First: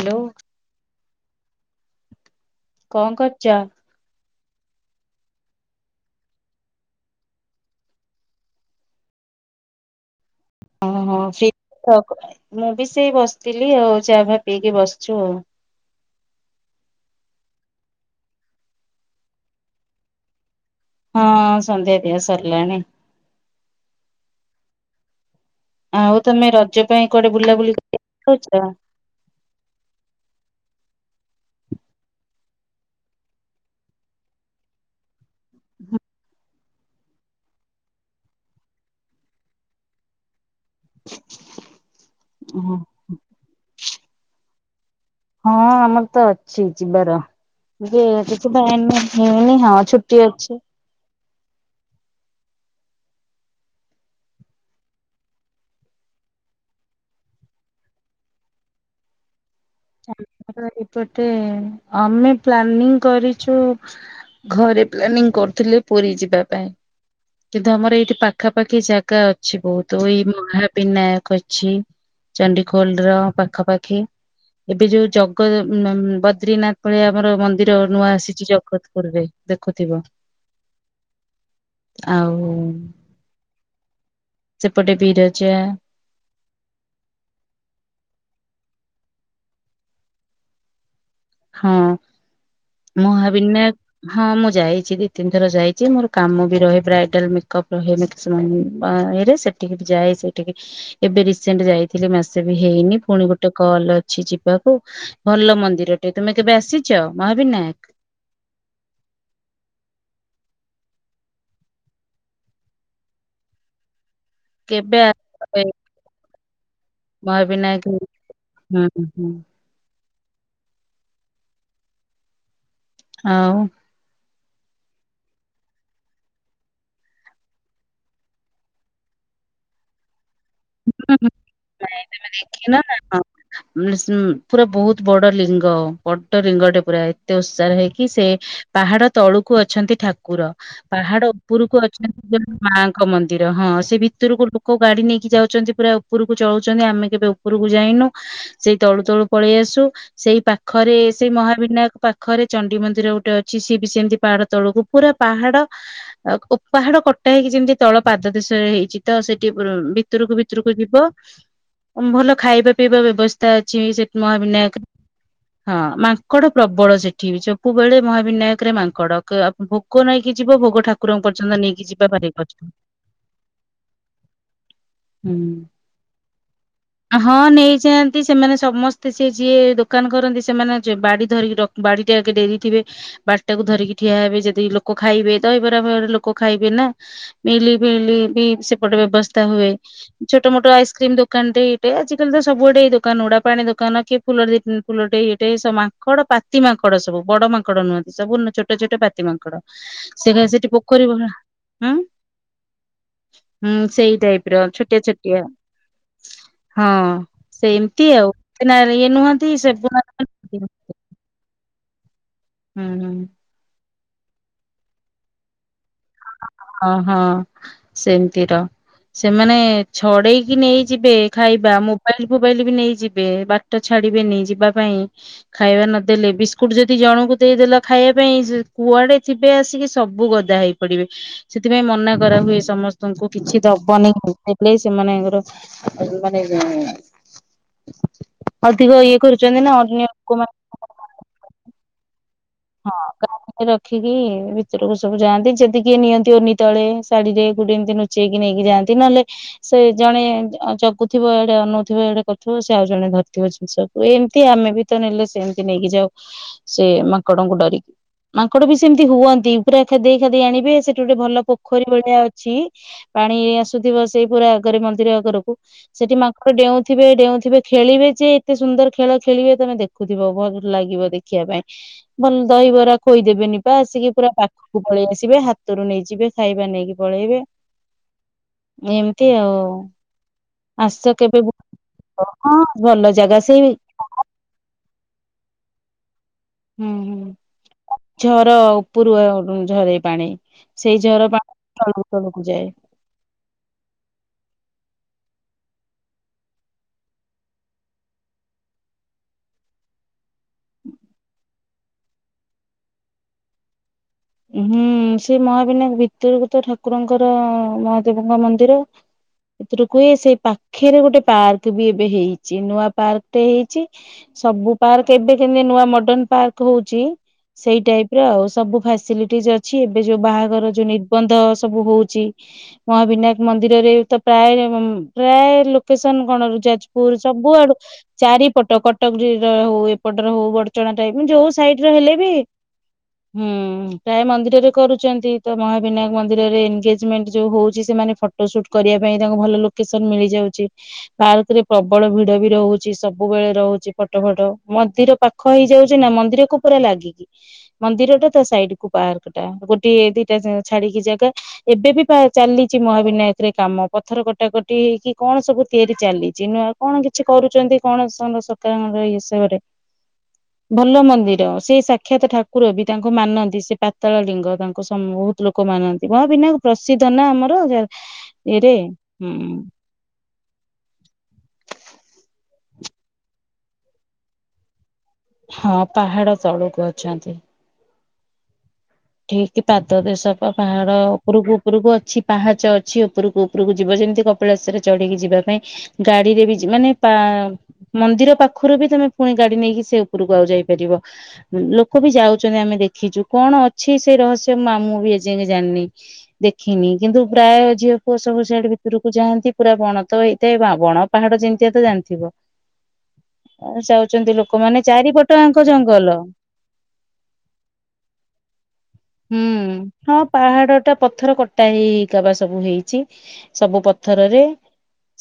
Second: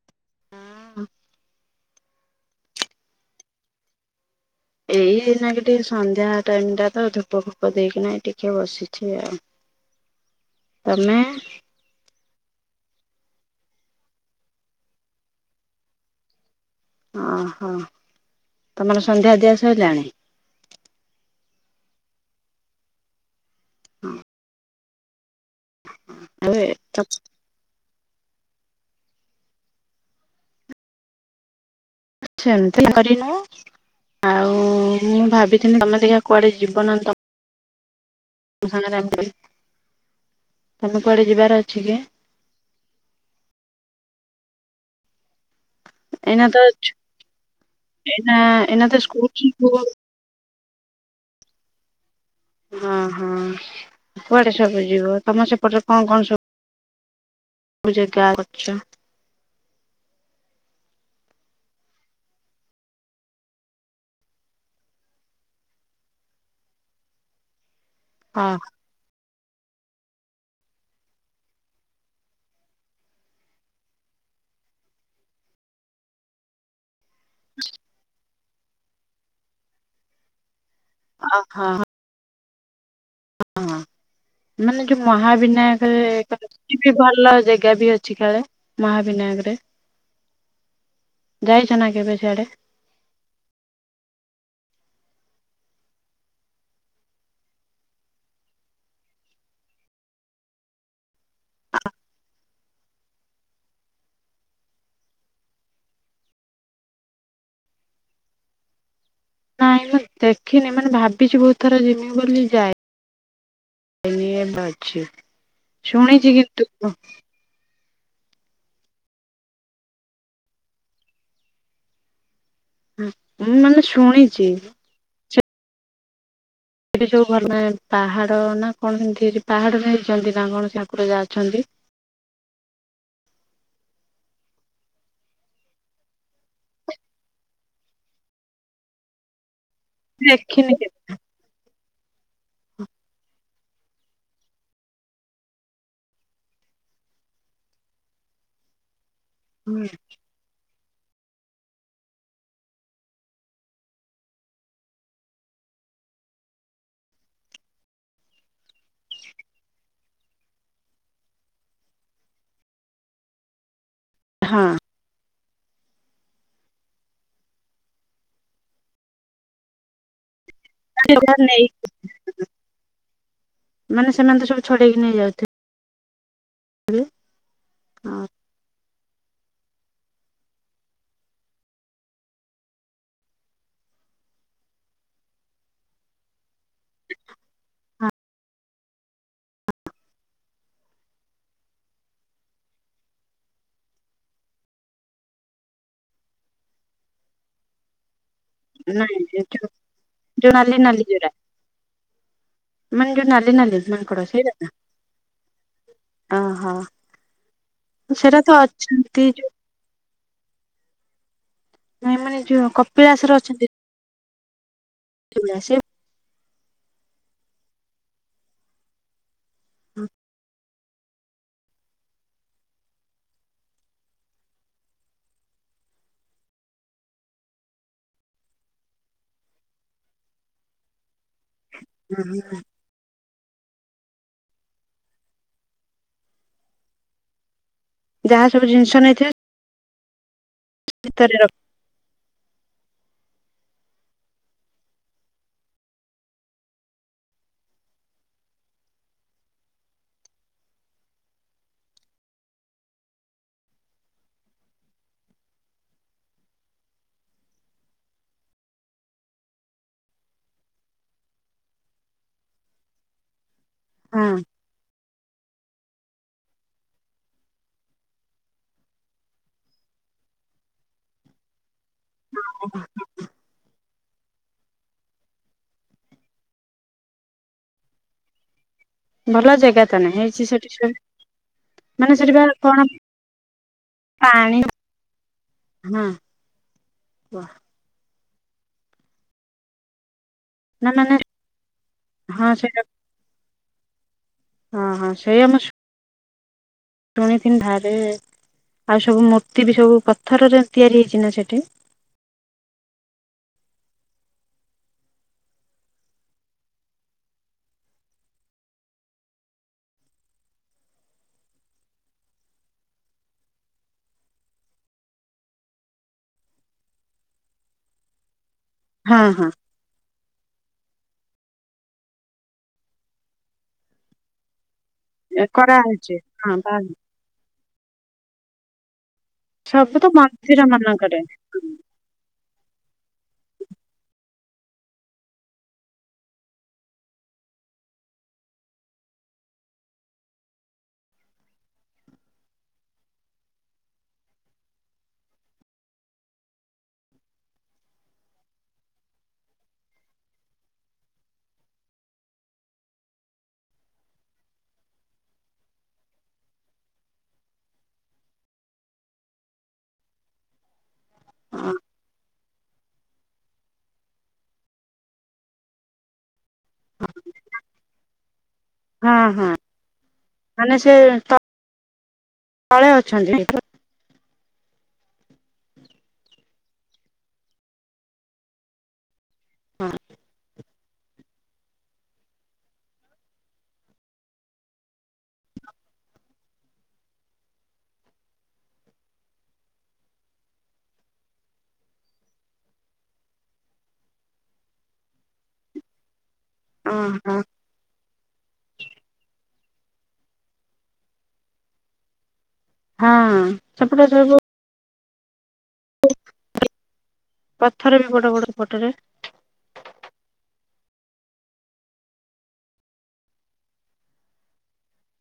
Hello. ହଁ। କଁ କରଚ? ଏଇ ଏନା ଟିକେ ସନ୍ଧ୍ୟା ଟାଇମ୍ ଟା ତ ଧୂପ ଫୂପ ଦେଇକିନା ଏ ଟିକେ ବସିଛି ଆଉ। ହ ତମେ ଓହୋ ସି କ ମୁଁ ବି ସେଇ ବସ୍ଥିଲି ଆଉ ଚା ଫା ପିଇକି ବସଚୁ ଆଉ। ଅଁ ହଁ ତମର ସନ୍ଧ୍ୟା ଦିଆ ସଇଲାଣି? ହଁ ସନ୍ଧ୍ୟା ଦିଆ ସର୍ଲାଣି। ହଁ। ଆଉ ତମେ ଏବେ ରଜ ପାଇଁ କୁଆଡେ ବୁଲାବୁଲି କରିଚ? ଆ ଛେମ୍ତି କରିନୁ। ଆଉ ମୁଁ ଭାବିଥିଲି ତମେ ଟିକେ କୁଆଡେ ଯିବ ନା ତ [unintelligible] ତମେ କୁଆଡେ ଯିବାର ଅଛି କି? ଅଁ ହଁ। ହଁ ଆମର ତ ଅଛି ଯିବାର ଯେ ଏଇନା ଦେଖିବା ଏଇନା ତ ଏନେ ସ୍କୁଲ ହେଇନି ଯିବୁ। ହଁ ଛୁ ଟି ଅଛି। ହଁ-ହଁ କୁଆଡେ ସବୁ ଯିବ ତମ ସେପଟରେ କଁ କଁ ସ କୋଉ ଜେଗା ଅଛ? ଆମର ଏପଟେ ଆମେ ପ୍ଲାନିଂ କରିଛୁ ଘରେ ପ୍ଲାନିଂ କରୁଥିଲେ ପୁରୀ ଯିବା ପାଇଁ କିନ୍ତୁ ଆମର ଏଇଠି ହଁ ପାଖାପାଖି ଜାଗା ଅ ଅଛି ବହୁତୁ ଏଇ ମହାବିନାୟକ ଅଛି ଚଣ୍ଡିଖୋଲ୍ ର ପାଖାପାଖି। ଏବେ ଯୋଉ ଜଗ ଉଁ ନା ଉଁ ବଦ୍ରିନାଥ ଭଳିଆ ଆମର ମନ୍ଦିର ନୂଆ ଆସିଚି ଜଗତପୁରୁ ରେ। ଦେଖୁଥିବ। ଅଁ ହଁ। ଆଉ ହୁଁ। ହଁ ମାନେ ଯୋଉ ବିରଜା ମହାବିନାୟକ [unintelligible] କିଛି ଭଲ ଜେଗା ବି ଅଛି କାଳେ ମହାବିନାୟକରେ? ଯାଇଛ ନା କେବେ ସିଆଡେ? ମହାବିନା ହଁ ମୁଁ ଯାଇଚି ଦି ତିନ୍ ଥର ଯାଇଚି ମୋର୍ କାମ ବି ରହେ ବ୍ରାଇଡାଲ୍ ମେକ୍ ଅପ୍ ରହେ ମେ [unintelligible] ସେଠିକି ବି ଯାଏ ସେଇଠିକି। ଏବେ ରିସେଣ୍ଟ୍ ଯାଇଥିଲି ମାସେ ବି ହେଇନି ଫୁଣି ଗୋଟେ କଲ୍ ଅ ଅଛି ଯିବାକୁ ଭଲ ମନ୍ଦିର ଟେ ତୁମେ କେବେ ଆସିଛ ମହାବିନାୟକ? ନାଇଁ ମୁଁ ଦେଖିନି ମାନେ ଭାବିଛିି ବହୁତ ଥର ଯିମି ବୋଲି ଯାଏ। [unintelligible] ଅଛି ଶୁଣିଛି କିନ୍ତୁ ମହା ବିନାୟକ ହଁ ହଁ। ହ ମୁଁ ଆଉ ମାନେ ଶୁଣିଛି ଏଠି ସବୁ ଭଲ ନା ପାହାଡ ନା କଣ ସେମିତି ହେ ପାହାଡରେ ହେଇଛନ୍ତି ନା କଣ ସେ ଠାକୁର ହୁଁ ଯାହା ହୁଁ ଅଛନ୍ତି। ନାଇଁ ତମେ ଦେଖିନ ନା ପୁରା ବହୁତ ବଡ ଲିଙ୍ଗ ବଡ ଲିଙ୍ଗଟେ ପୁରା ଏତେ ଓସାର ହେଇକି ସେ ପାହାଡ ତଳୁକୁ ଅଛନ୍ତି ଠାକୁର ଦେଖିନି ପାହାଡ ଉପରକୁ ଅଛନ୍ତି ମାଙ୍କ ମନ୍ଦିର ହଁ ସେ ଭିତରକୁ ଲୋକ ଗାଡି ନେଇକି ଯାଉ ଛନ୍ତି ପୁରା ଉପରକୁ ଚଳୁଛନ୍ତି ଆମେ କେବେ ଉପରକୁ ଯାଇନୁ ସେଇ ତଳୁ ତଳୁ ପଳେଇ ଆସୁ କେବେ ସେଇ ପାଖ ପାଖରେ ସେଇ ମହାବିନାୟକ ପାଖରେ ଚଣ୍ଡି ମନ୍ଦିର ଗୋଟେ ଅଛି ସିଏ ବି ସେମିତି ପାହାଡ ତଳକୁ ପୁରା ପାହାଡ ପାହାଡ କଟା ହେଇକି ଯେମିତି ତଳ ପାଦ ଦେଶରେ ହେଇଛି ତ ସେଠି ବି ଭିତରକୁ ଭିତରକୁ ଯିବ ଭଲ ଖାଇବା ପିଇବା ବ୍ୟବସ୍ଥା ଅଛି। ସେଠି ହଁ ମହାବିନାୟକରେ ହଁ ମାଙ୍କଡ ପ୍ରବଳ ସେଠି ସବୁବେଳେ ମହାବିନାୟକ ରେ ମାଙ୍କଡ ଭୋଗ ନେଇକି ଯିବ ଭୋଗଟା ଠାକୁରଙ୍କ ପର୍ଯ୍ୟନ୍ତ ନେଇ ନେଇକି ଯିବା ଭାରି କଷ୍ଟ। ମାନେ ସେମାନେ ତ ସବୁ ଛଡେଇ କିି ନେଇ ଯାଉଥିବେ। ହୁଁ ହଁ ନେଇଯାନ୍ତି ସେମାନେ ସମସ୍ତ ତ ସେ ଯିଏ ଦୋକାନ କରନ୍ତି ସେମାନେ ବାଡି ଧରିକି ରଖି ବାଡିଟା ଆଗେ ଡେରି ଥିବେ। ବାଡିଟାକୁ ଧରିକି ଠିଆ ହେବେ ଯଦି ଲୋକ ଖାଇବେ ଦହିବରା ଫଇବରା ଲୋକ ଖାଇବେ ନା ମିଲଫିଲ ବି ସେପଟେ ବ୍ୟବସ୍ଥା ହୁଏ। ଛୋଟ ମୋଟ ଆଇସ୍କ୍ରିମ ଦୋକାନଟେ ଆଜିକାଲି ତ ସବୁଆଡେ ଏଇ ଦୋକାନ ଗୁଡା ପାଣି ଦୋକାନ କି ଫୁଲର ଦି ଫୁଲଟେ ଏଇଟେ ମାଙ୍କଡ ପାତି ମାଙ୍କଡ ସବୁ ବଡ ମାଙ୍କଡ ନୁହନ୍ତି। ସବୁ ଛୋଟ ଛୋଟ ଛୋଟ ନାଇଁ ପାତି ମାଙ୍କଡ ସେ ଯୋଉ ସେଠି ନାଲି ନାଲି ପୋଖରୀ ଭଁ ଯୋଉରା ହାଁ ମାନେ ଯୋଉ ନାଲି ହୁଁ ନାଲି ସେଇ ମାଙ୍କଡ ଟାଇପ ସେଇରା। ର ଛୋଟିଆ ଛୋଟିଆ। ଓହୋ ହଁ ସେମତି ଆଉ ସେଇଟା ତ ନା ଇଏ ଅଛନ୍ତି ନୁହନ୍ତି ସେ [unintelligible] ନାଇ ମାନେ ଯଉ ହୁଁ କପିଳାସର ଅଛନ୍ତି। ସେ [unintelligible] ହଁ ହଁ ସେମିତିର ସେମାନେ ଛଡେଇକି ନେଇ ଯିବେ। ଖାଇବା ମୋବାଇଲ ଫୋବାଇଲ ବି ନେଇଯିବେ ବାଟ ଛାଡିବେନି ଯିବା ପାଇଁ। ଖାଇବା ନଦେଲେ ବିସ୍କୁଟ୍ ଯଦି ଜଣଙ୍କୁ ଦେଇଦେଲ ଖାଇବା ପାଇଁ କୁଆଡ଼େ ଥିବେ ଆସିକି ସବୁ ଗଦା ହେଇ ପଡିବେ ସେଥିପାଇଁ ମନା କରା ହୁଏ ସମସ୍ତ ତଙ୍କୁ କିଛି ଦବନି ଦେଲେ ସେମାନଙ୍କର ମାନେ ଯାହା ସବୁ ଜିନିଷ ଅଧିକ ଇଏ ନେଇଥିବେ କରୁଛନ୍ତି ନା ଅନ୍ୟ ଲୋକମାନେ [unintelligible] ହଁ ରଖିକି ଭିତରକୁ ସବୁ ଯାଆନ୍ତି। ଯଦି କିଏ ନିଅନ୍ତି ଓନି ତଳେ ଶାଢୀରେ ଗୁଡେଇ ଏମିତି ଲୁଚେଇ ନେଇକି ଯାଆନ୍ତି। ନହେଲେ ସେ ଜଣେ ଜଗୁଥିବ ଏଇଡେ ଅନଉଥିବ ଏଇଡେ କରୁ ଥିବ ସେ ଆଉ ଜଣେ ଧରିଥିବ ଜିନିଷକୁ ଏମତି ଆମେ ବି ତ ନେଲେ ସେମିତି ନେଇକି ଯାଉ ସେ ମାଙ୍କଡଙ୍କୁ ଡରିକି। ମାଙ୍କଡ ବି ସେମିତି ହୁଅନ୍ତି ପୁରା ଖେଦେଇ ଖେଦେଇ ଆଣିବେ ସେଠି ଗୋଟେ ଭଲ ପୋଖରୀ ଭଳିଆ ଅଛି। ପାଣି ଏ ଆସୁଥିବ ସେଇ ହଁ ପୁରା ଆଗରେ ମନ୍ଦିର ଆଗରକୁ। ସେଠି ମାଙ୍କଡ ଡେଉଁଥିବେ ଡେଉଁଥିବେ ଖେଳିବେ ଯେ ଏତେ ସୁନ୍ଦର ଖେଳ ଖେଳିବେ ତମେ ଦେଖୁ ଖୁଥିବ ଭଲ ଲାଗିବ ଦେଖିବା ପାଇଁ। ଭଲ ଦହିବରା ଖୋଇଦେବେନି ପା ଆସିକି ପୁରା ପାଖକୁ ପଳେଇ ଆସିବେ ହାତରୁ ନେଇଯିବେ ଖାଇବା ନେଇକି ପଳେଇବେ। ଏମତି ଭଲ ଆଉ ଜାଗା ତ ନାହିଁ ହେଇଛି ସେଠି ସବୁ ଆସ କେବେ ମାନେ ସେଠି ବା ହଁ କଣ ଭଲ ଜାଗା ସେଇ ପାଣି ହଁ ହୁଁ, ହୁଁ ଝର ଉପରୁ ଉ ଝରେଇ ପାଣି। ନା ସେଇ ମାନେ ଝର ପାଣି ତଳକୁ ତଳକୁ ହଁ ଯାଏ। ସେଇଟା ହଁ, ହଁ ସେଇ ଆମ ସୁ ଶୁଣିଥିନି ବାହାରେ ଆଉ ସବୁ ମୂର୍ତି ବି ସବୁ ପଥରରେ ତିଆରି ହେଇଛି ନା ସେଠି? ହୁଁ ସେ ମହାବିନାୟକ ଭିତରକୁ ତ ଠାକୁରଙ୍କର ମହାଦେବଙ୍କ ମନ୍ଦିର। ଏଥିରୁ କୁହେ ସେଇ ପାଖେରେ ଗୋଟେ ପାର୍କ ବି ଏବେ ହେଇଛି ନୂଆ ପାର୍କଟେ ହେଇଛି। ସବୁ ପାର୍କ ଏବେ କେମତି ନୂଆ ମର୍ଡନ ପାର୍କ ହଉଛି ସେଇ ଟାଇପର ଆଉ ସବୁ ଫା ହଁ ହଁ ସିଲିଟିଜ ଅଛି। ଏବେ ଯୋଉ ବାହାଘର ଯୋଉ ନିର୍ବନ୍ଧ ସବୁ ହୋଉଛି ମହାବିନାୟକ ମନ୍ଦିରରେ ତ ପ୍ରାୟ ପ୍ରାୟେ କରାହଉଛି ଲୋକେସନ ହଁ କଣରୁ ଯାଜପୁର ସବୁଆଡୁ ଚାରିପଟ କଟ ଟକ ଜିର ହୋଉ ସବୁ ତ ଏପଟର ହୋଉ ମନ୍ଦିର ବଡଚଣା ମାନଙ୍କରେ ଟାଇପ ମାନେ ଯୋଉ ସାଇଟର ହେଲେ ବି ହୁଁ। ପ୍ରାୟେ ମନ୍ଦିରରେ କରୁଛନ୍ତି ତ ମହାବିନାୟକ ମନ୍ଦିରରେ ଏନଗେଜମେଣ୍ଟ ଯୋଉ ହଉଛି ସେମାନେ ଫଟ୍ ଫୋଟୋ ସୁଟ କରିବା ପାଇଁ ତାଙ୍କୁ ଭଲ ଲୋକେସନ ମିଳିଯାଉଛି। ପାର୍କରେ ପ୍ରବଳ ଭିଡ ବି ରହୁଛି ସବୁବେଳେ ରହୁଛି ଫଟୋ ଫଟ ମନ୍ଦିର ପାଖ ପାଖ ହେଇଯାଉଛି ନା ମନ୍ଦିରକୁ ପୁରା ଲାଗିକି ମନ୍ଦିର ଟା ତା ସାଇଡ ପାର୍କ ଟା ଗୋଟେ ଦିଟା ଛାଡିକି ଜାଗା ଏବେ ବି ପ୍ରାୟ ଚାଲିଛି ମହାବିନାୟକରେ କାମ ପଥର କଟାକଟି ହେଇକି କଣ ସବୁ ତିଆରି ଚାଲିଛି ନୂଆ କଣ କିଛି କରୁଛନ୍ତି କଣ [unintelligible] ଏଇ ହିସାବରେ ଭଲ ମନ୍ଦ ନ୍ଦିର ହଁ ସେଇ ସାକ୍ଷାତ ଠାକୁର ବି ତାଙ୍କୁ ମାନନ୍ତି ସେ ପାତାଳ ଲିଙ୍ଗ ତାଙ୍କୁ ସମ୍ ବହୁତ ଲୋକ ମାନନ୍ତି। ମହାବିନାୟକ ପ୍ରସିଦ୍ଧ ନା ଆମର ଯା ଏରେ। ହଁ ହଁ ମାନେ ସେ ତଳେ ଅଛନ୍ତି। ହଁ ପାହାଡ ତଳକୁ ଅଛନ୍ତି। ଠିକ ପାଦ ଦେଶପା ପାହାଡ଼ ଉପରକୁ ଉପରକୁ ଅଛି ପାହାଚ ଅଛି ଉପରକୁ ଉପରକୁ ଯିବ ଯେମିତି କପିଳାଶରରେ ଚଢିକି ଯିବା ପାଇଁ ଗାଡିରେ ବି ଯିବ ମାନେ ପା ମନ୍ଦିର ପାଖରୁ ବି ତମେ ପୁଣି ଗାଡି ନେଇକି ସେ ଉପରକୁ ଆଉ ଯାଇପାରିବ। ଲୋକ ବି ଯାଉଛନ୍ତି ଆମେ ଦେଖିଛୁ କଣ ଅ ଅଛି ସେଇ ରହସ୍ୟ ମା ମୁଁ ବି ଏଯାଏ ଜାଣିନି ଦେଖିନି କିନ୍ତୁ ଓହୋ ପ୍ରାୟ ଝିଅ ପୁଅ ସବୁ ସିଆଡେ ଭିତରକୁ ଯାଆନ୍ତି ପୁରା ବଣ ତ ହେଇଥାଏ ବା ବଣ ପାହାଡ ଯେମିତିଆ ତ ଜାଣିଥିବ। ହଁ ସେପଟେ ଯାଉଛନ୍ତି ସବୁ ଲୋକମାନେ ଚାରିପଟ ଆଙ୍କ ଜଙ୍ଗଲ। ପଥରବି ବଡ ବଡ ଫଟରେ ହୁଁ ହଁ ପାହାଡ ଟା ପଥର କଟା ହେଇ ହେଇକା ବା ସବୁ ହେଇଛି। ସବୁ ପଥରରେ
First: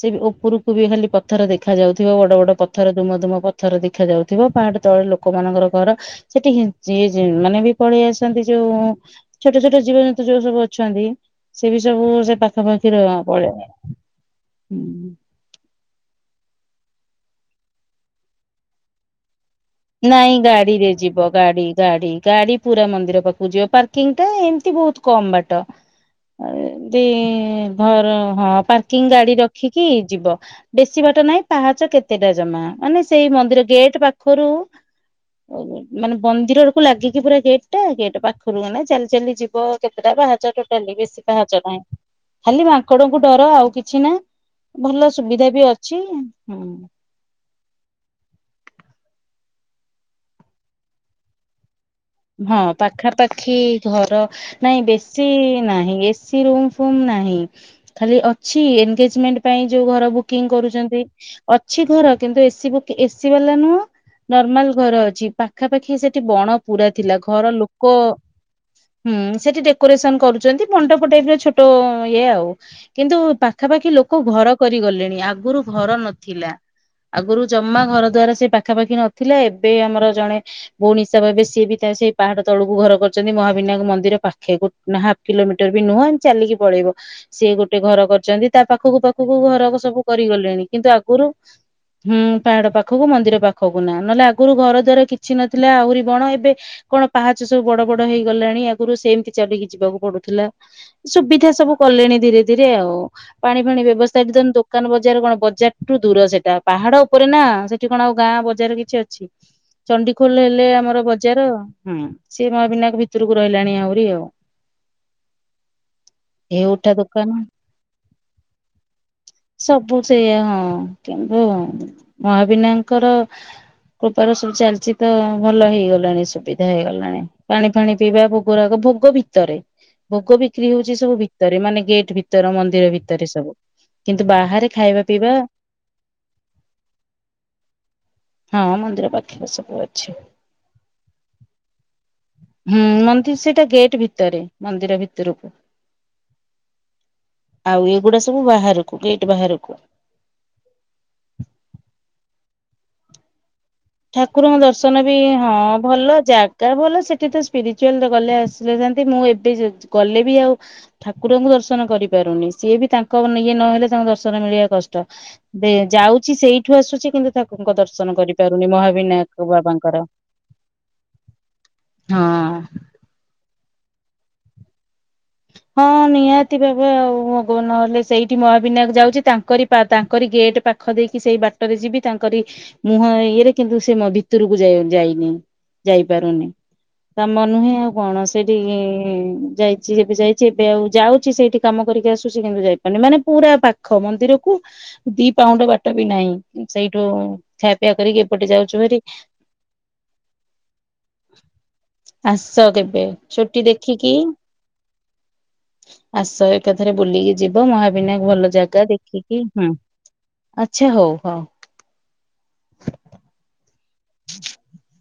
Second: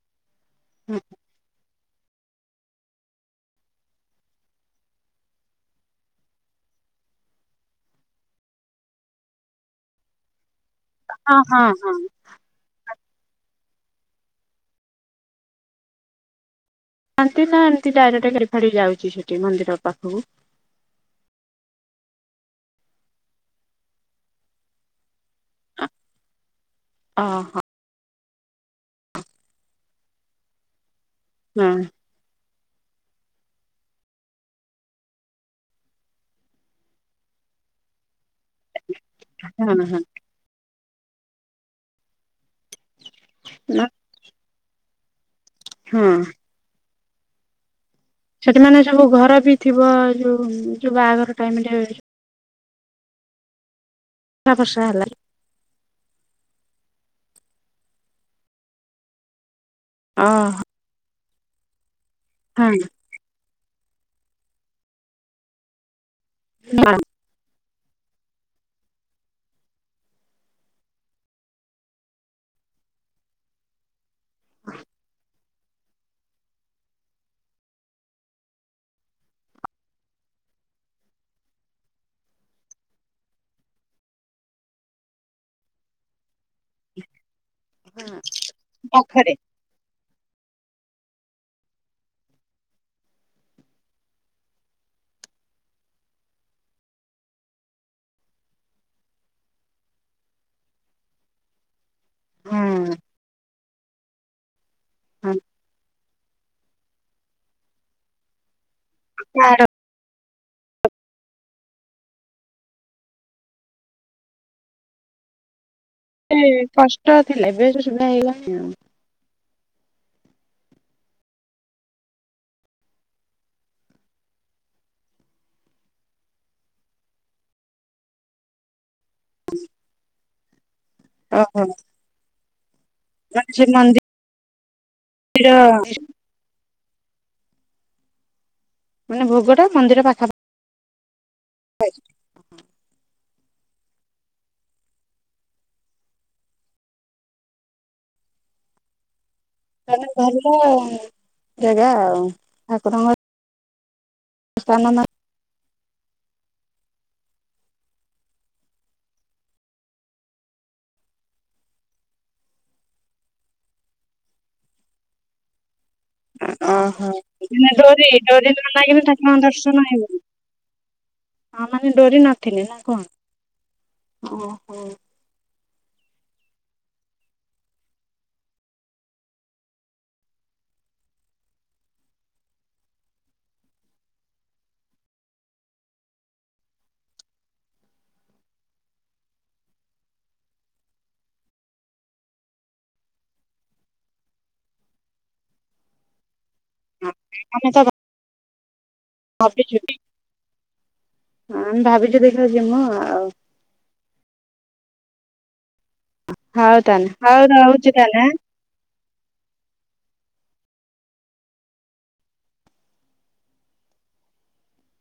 ସେ ଉପରକୁ ବି ଖାଲି ପଥର ଦେଖି ଖାଯାଉଥିବ ବଡ଼ ବଡ଼ ପଥର ଧୁମଧୁମ ପଥର ଦେଖାଯାଉଥିବ ପାହାଡ଼ ତଳେ ଲୋକମାନଙ୍କର ଘର ସେଠି ହେଞ୍ଚେ ଯେ ମାନେ ବି ପଳେଇ ଆସନ୍ତି। ଯୋଉ ଛୋଟ ଛୋଟ ଜୀବ ଜନ୍ତୁ ଯୋଉ ସବୁ ଅଛନ୍ତି ହଁ ହଁ ସେ ବି ହଁ ସବୁ ସେ ପା ପାଖ ପାଖି ରେ ହଁ ପଳେଇ ଆ ହୁଁ। ଆସନ୍ତି ନା ଏମତି ଡାଇରେକ୍ଟ ଗାଡି ଫାଡି ଯାଉଛି ସେଠି ମନ୍ଦିରକୁ। ନାଇଁ ଗାଡିରେ ଯିବ। ଗାଡି ଗାଡି ଗାଡି ପୁରା ମନ୍ଦିର ପାଖକୁ ଯିବ ପାର୍କିଂ ଟା ଏମିତି ବହୁତ୍ କମ୍ ବାଟ। ଆଉ ଏମତି ଓହୋ। ଘର ହଁ ପାର୍କିଂ ଗାଡି ରଖିକି ଯିବ ବେଶୀ ବାଟ ନାହିଁ ହଁ ପାହାଚ କେତେ କେତେଟା ଜମା ମାନେ ସେଇ ମନ୍ଦିର ଗେଟ୍ ପାଖରୁ କୋଉ ଗେଟ୍ ମାନେ ବନ୍ଦିର କୁ ଲାଗିକି ପୁରା ଗେଟ୍ ଟା ଗେଟ୍ ପା ପାଖରୁ ଜଣେ ଚାଲି ଚାଲି ଯିବ ହଁ ହଁ କେତେଟା ପାହାଚ ଟୋଟାଲି ବେଶୀ ପାହାଚ ନାହିଁ। ଖାଲି ମାଙ୍କଡ କୁ ଡର ଆଉ ନା କିଛି ନାହିଁ ଭଲ ସୁବିଧା ବି ଅଛି ହଁ ହୁଁ। ସେଠିମାନେ ସବୁ ଘର ବି ଥିବ ଯୋଉ ଯୋଉ ବାହାଘର ଟାଇମ୍ ରେ ହଁ ପାଖାପାଖି ଘର ନାଇଁ ଫର୍ଷା ହେଲା ବେଶୀ ନାହିଁ। ସେ ରୁମ୍ ଫୁମ୍ ନାହିଁ ଖାଲି ଅଛି ଏଙ୍ଗେଞ୍ଜମେଣ୍ଟ ପାଇଁ ଯୋଉ ଘର ବୁକିଂ ଓହୋ କରୁଛନ୍ତି ଅଛି ଘର କିନ୍ତୁ ଏସି ହଁ ବୁକ୍ ଏସି ଏସି ବାଲା ନୁହଁ ନର୍ମାଲ ଘର ଅଛି ପାଖାପାଖି ସେଠି ବଣ ପୁରା ହଁ ଥିଲା ଘର ଲୋ କ ହୁଁ, ସେଠି ଡେକୋରେସନ କରୁଛନ୍ତି ମଣ୍ଡପ ଟାଇପ୍ ର ଛୋଟ ଇଏ ଆଉ କିନ୍ତୁ ପା ପାଖାପାଖି ଲୋକ ଘର କରିଗଲେଣି ଆଗରୁ ଘର ନଥିଲା। ଆଗରୁ ଜମା ଘର ଦ୍ୱାର ସେ ପାଖାପାଖି ନଥିଲେ ଏବେ ଆମର ଜଣେ ଭଉଣୀ ହିସାବ ହେବେ ସେ ସିଏ ବି ତା ସେଇ ପାହାଡ ତଳକୁ ଘର କରିଛନ୍ତି ମହାବିନାୟକ ମନ୍ଦିର ପାଖେକୁ ଗୋଟେ ହାଫ୍ କିଲୋମିଟର ଟର ବି ନୁହଁ ଏମତି ଚାଲିକି ପଳେଇବ ସିଏ ଗୋଟେ ଘର କରିଛନ୍ତି ତା ପାଖକୁ ପାଖକୁ ଘର ସବୁ କରିଗଲେଣି କିନ୍ତୁ ଆଗରୁ ହୁଁ ପାହାଡ ପାଖକୁ ମନ୍ଦିର ପାଖକୁ ନା ନହେଲେ ଆଗରୁ ଘର ଦ୍ୱାର କିଛି ନଥିଲା ଆହୁରି ବଣ ଏ ଏବେ କଣ ପାହାଚ ସବୁ ବଡ ବଡ ହେଇଗଲାଣି ଆଗରୁ ସେମିତି ଚାଲିକି ଯିବାକୁ ପଡୁଥିଲା। ସୁବିଧା ସବୁ କଲେଣି ଧୀରେ ଧୀରେ ହଁ। ଆଉ ପାଣି ଫାଣି ବ୍ୟବସ୍ଥା ତ ଦୋକାନ ବଜାର ହଁ। କଣ ବଜାର ରୁ ଦୂର ସେଟା ପାହାଡ ଉପରେ ନା ସେଠି କଣ ଆଉ ଗାଁ ବଜାର କିଛି ଅଛି? ଚଣ୍ଡିଖୋଲ ହେଲେ ଆମର ବ ବଜାର ହଁ ସିଏ ମହବିିନାୟକ ଭିତରକୁ ରହିଲାଣି ଆହୁରି ଆଉ। ଏ ଉଠା କଷ୍ଟ ଦୋକାନ ଥିଲା ଏବେ ସବୁ ସୁବିଧା ହେଇଗଲାଣି ଆଉ ହୁଁ। ସବୁ ସେଇଆ ହଁ କିନ୍ତୁ ମହାବିନାୟଙ୍କର କୃପାରୁ ସବୁ ଚାଲିଛି ତ ଭଲ ହେଇଗଲୁ। ସୁବିଧା ହେଇଗଲାଣି ପାଣି ଫାଣି ପିଇବା ଭୋଗ ରାଗ ଭୋଗ ଭିତରେ ଭୋଗ ଭି ବିକ୍ରି ହଉଛି ସବୁ ଭିତରେ ଓହୋ ମାନେ ଗେଟ ଭିତର ମନ୍ଦିର ଭି ଭିତରେ ମାନେ ସବୁ ସେ ମନ୍ଦିର କିନ୍ତୁ ବାହାରେ ଖାଇବା ପିଇବା ହଁ ମନ୍ଦିର ମାନେ ଭୋଗ ପାଖରେ ଟା ସବୁ ମନ୍ଦିର ଅଛି। ପାଖାପାଖି ହୁଁ ମନ୍ଦିର ସେଇଟା ଗେଟ୍ ଭିତରେ ମନ୍ଦିର ଭିତରକୁ। ଆଉ ଏଗୁଡା ସବୁ ବାହାରକୁ ଗେଟ ବାହାରକୁ। ମାନେ ଭଲ ଜାଗା ଆଉ ଠାକୁରଙ୍କ ଠାକୁରଙ୍କ ସ୍ଥାନ ଦର୍ଶନ ବି ହଁ ଭଲ ଠା ଜାଗା ଭଲ ସେଠି ତ ସ୍ପିରିଚୁଆଲ ଗଲେ ଆସିଲେ ଥାନ୍ତି ମୁଁ ଏବେ ଗଲେ ବି ଆଉ ଠାକୁରଙ୍କୁ ଦର୍ଶନ କରିପାରୁନି ସିଏ ବି ତାଙ୍କ ଇଏ ନହେଲେ ତାଙ୍କୁ ଦର୍ଶନ ମିଳିବା କଷ୍ଟ। ସେ ଯାଉ ଓହୋ ଡୋରି ଡୋରି କରିପାରୁନି ଆମ ଆଗରେ ଠାକୁର ମହାବିନାୟକ ଙ୍କ ଦର୍ଶନ ବାବାଙ୍କର। [unintelligible] ହଁ ମାନେ ଡୋରି ହଁ। ନଥିଲେ ନା। କଣ? ଓହୋ। ହଁ ନିହାତି ଭାବେ ଆଉ। ଭୋଗ ନହେଲେ ସେଇଠି ମହାବିନାୟକ ଯାଉଚି ତାଙ୍କରି ତାଙ୍କରି ଗେଟ୍ ପା ଖ ଦେଇକି ସେଇ ବାଟରେ ଯିବି, ତାଙ୍କରି ମୁହଁ ଇଏରେ କିନ୍ତୁ ସେ ଭିତରକୁ ଯାଇ ଯାଇନି। ଯାଇପାରୁନି। ତାମ ନୁହେଁ ଆଉ କଣ ସେଠି ଯାଇ ଏବେ ଯାଇଚି ଏବେ ଆଉ ଯାଉଚି ସେଇଠି କାମ କରିକି ଆସୁଚି କିନ୍ତୁ ଯାଇପାରୁନି ମାନେ ପୁରା ପାଖ ମନ୍ଦିରକୁ ଦି ପାଉଣ୍ଡ ବାଟ ବି ନାହିଁ। ସେଇଠୁ ଖିଆପିଆ କରିକି ଏପଟେ ଯାଉଚୁ ଭାରି। ଅଫିସ୍ ଛୁଟି ଦେଖିବା ଆସ ଯିମୁ କେବେ ଆଉ ଛୁଟି ଦେଖିକି ଆସ ହଉ ଏକାଥରେ ତାହେଲେ ବୁଲିକି ହଉ ଯିବ। ରହୁଛି ତାହେଲେ ମହାବିନାୟକ ଆଁ। ଭଲ ଜାଗା ଦେଖିକି। ହୁଁ। ଆଚ୍ଛା ହଉ ହଉ। ହ [inaudible]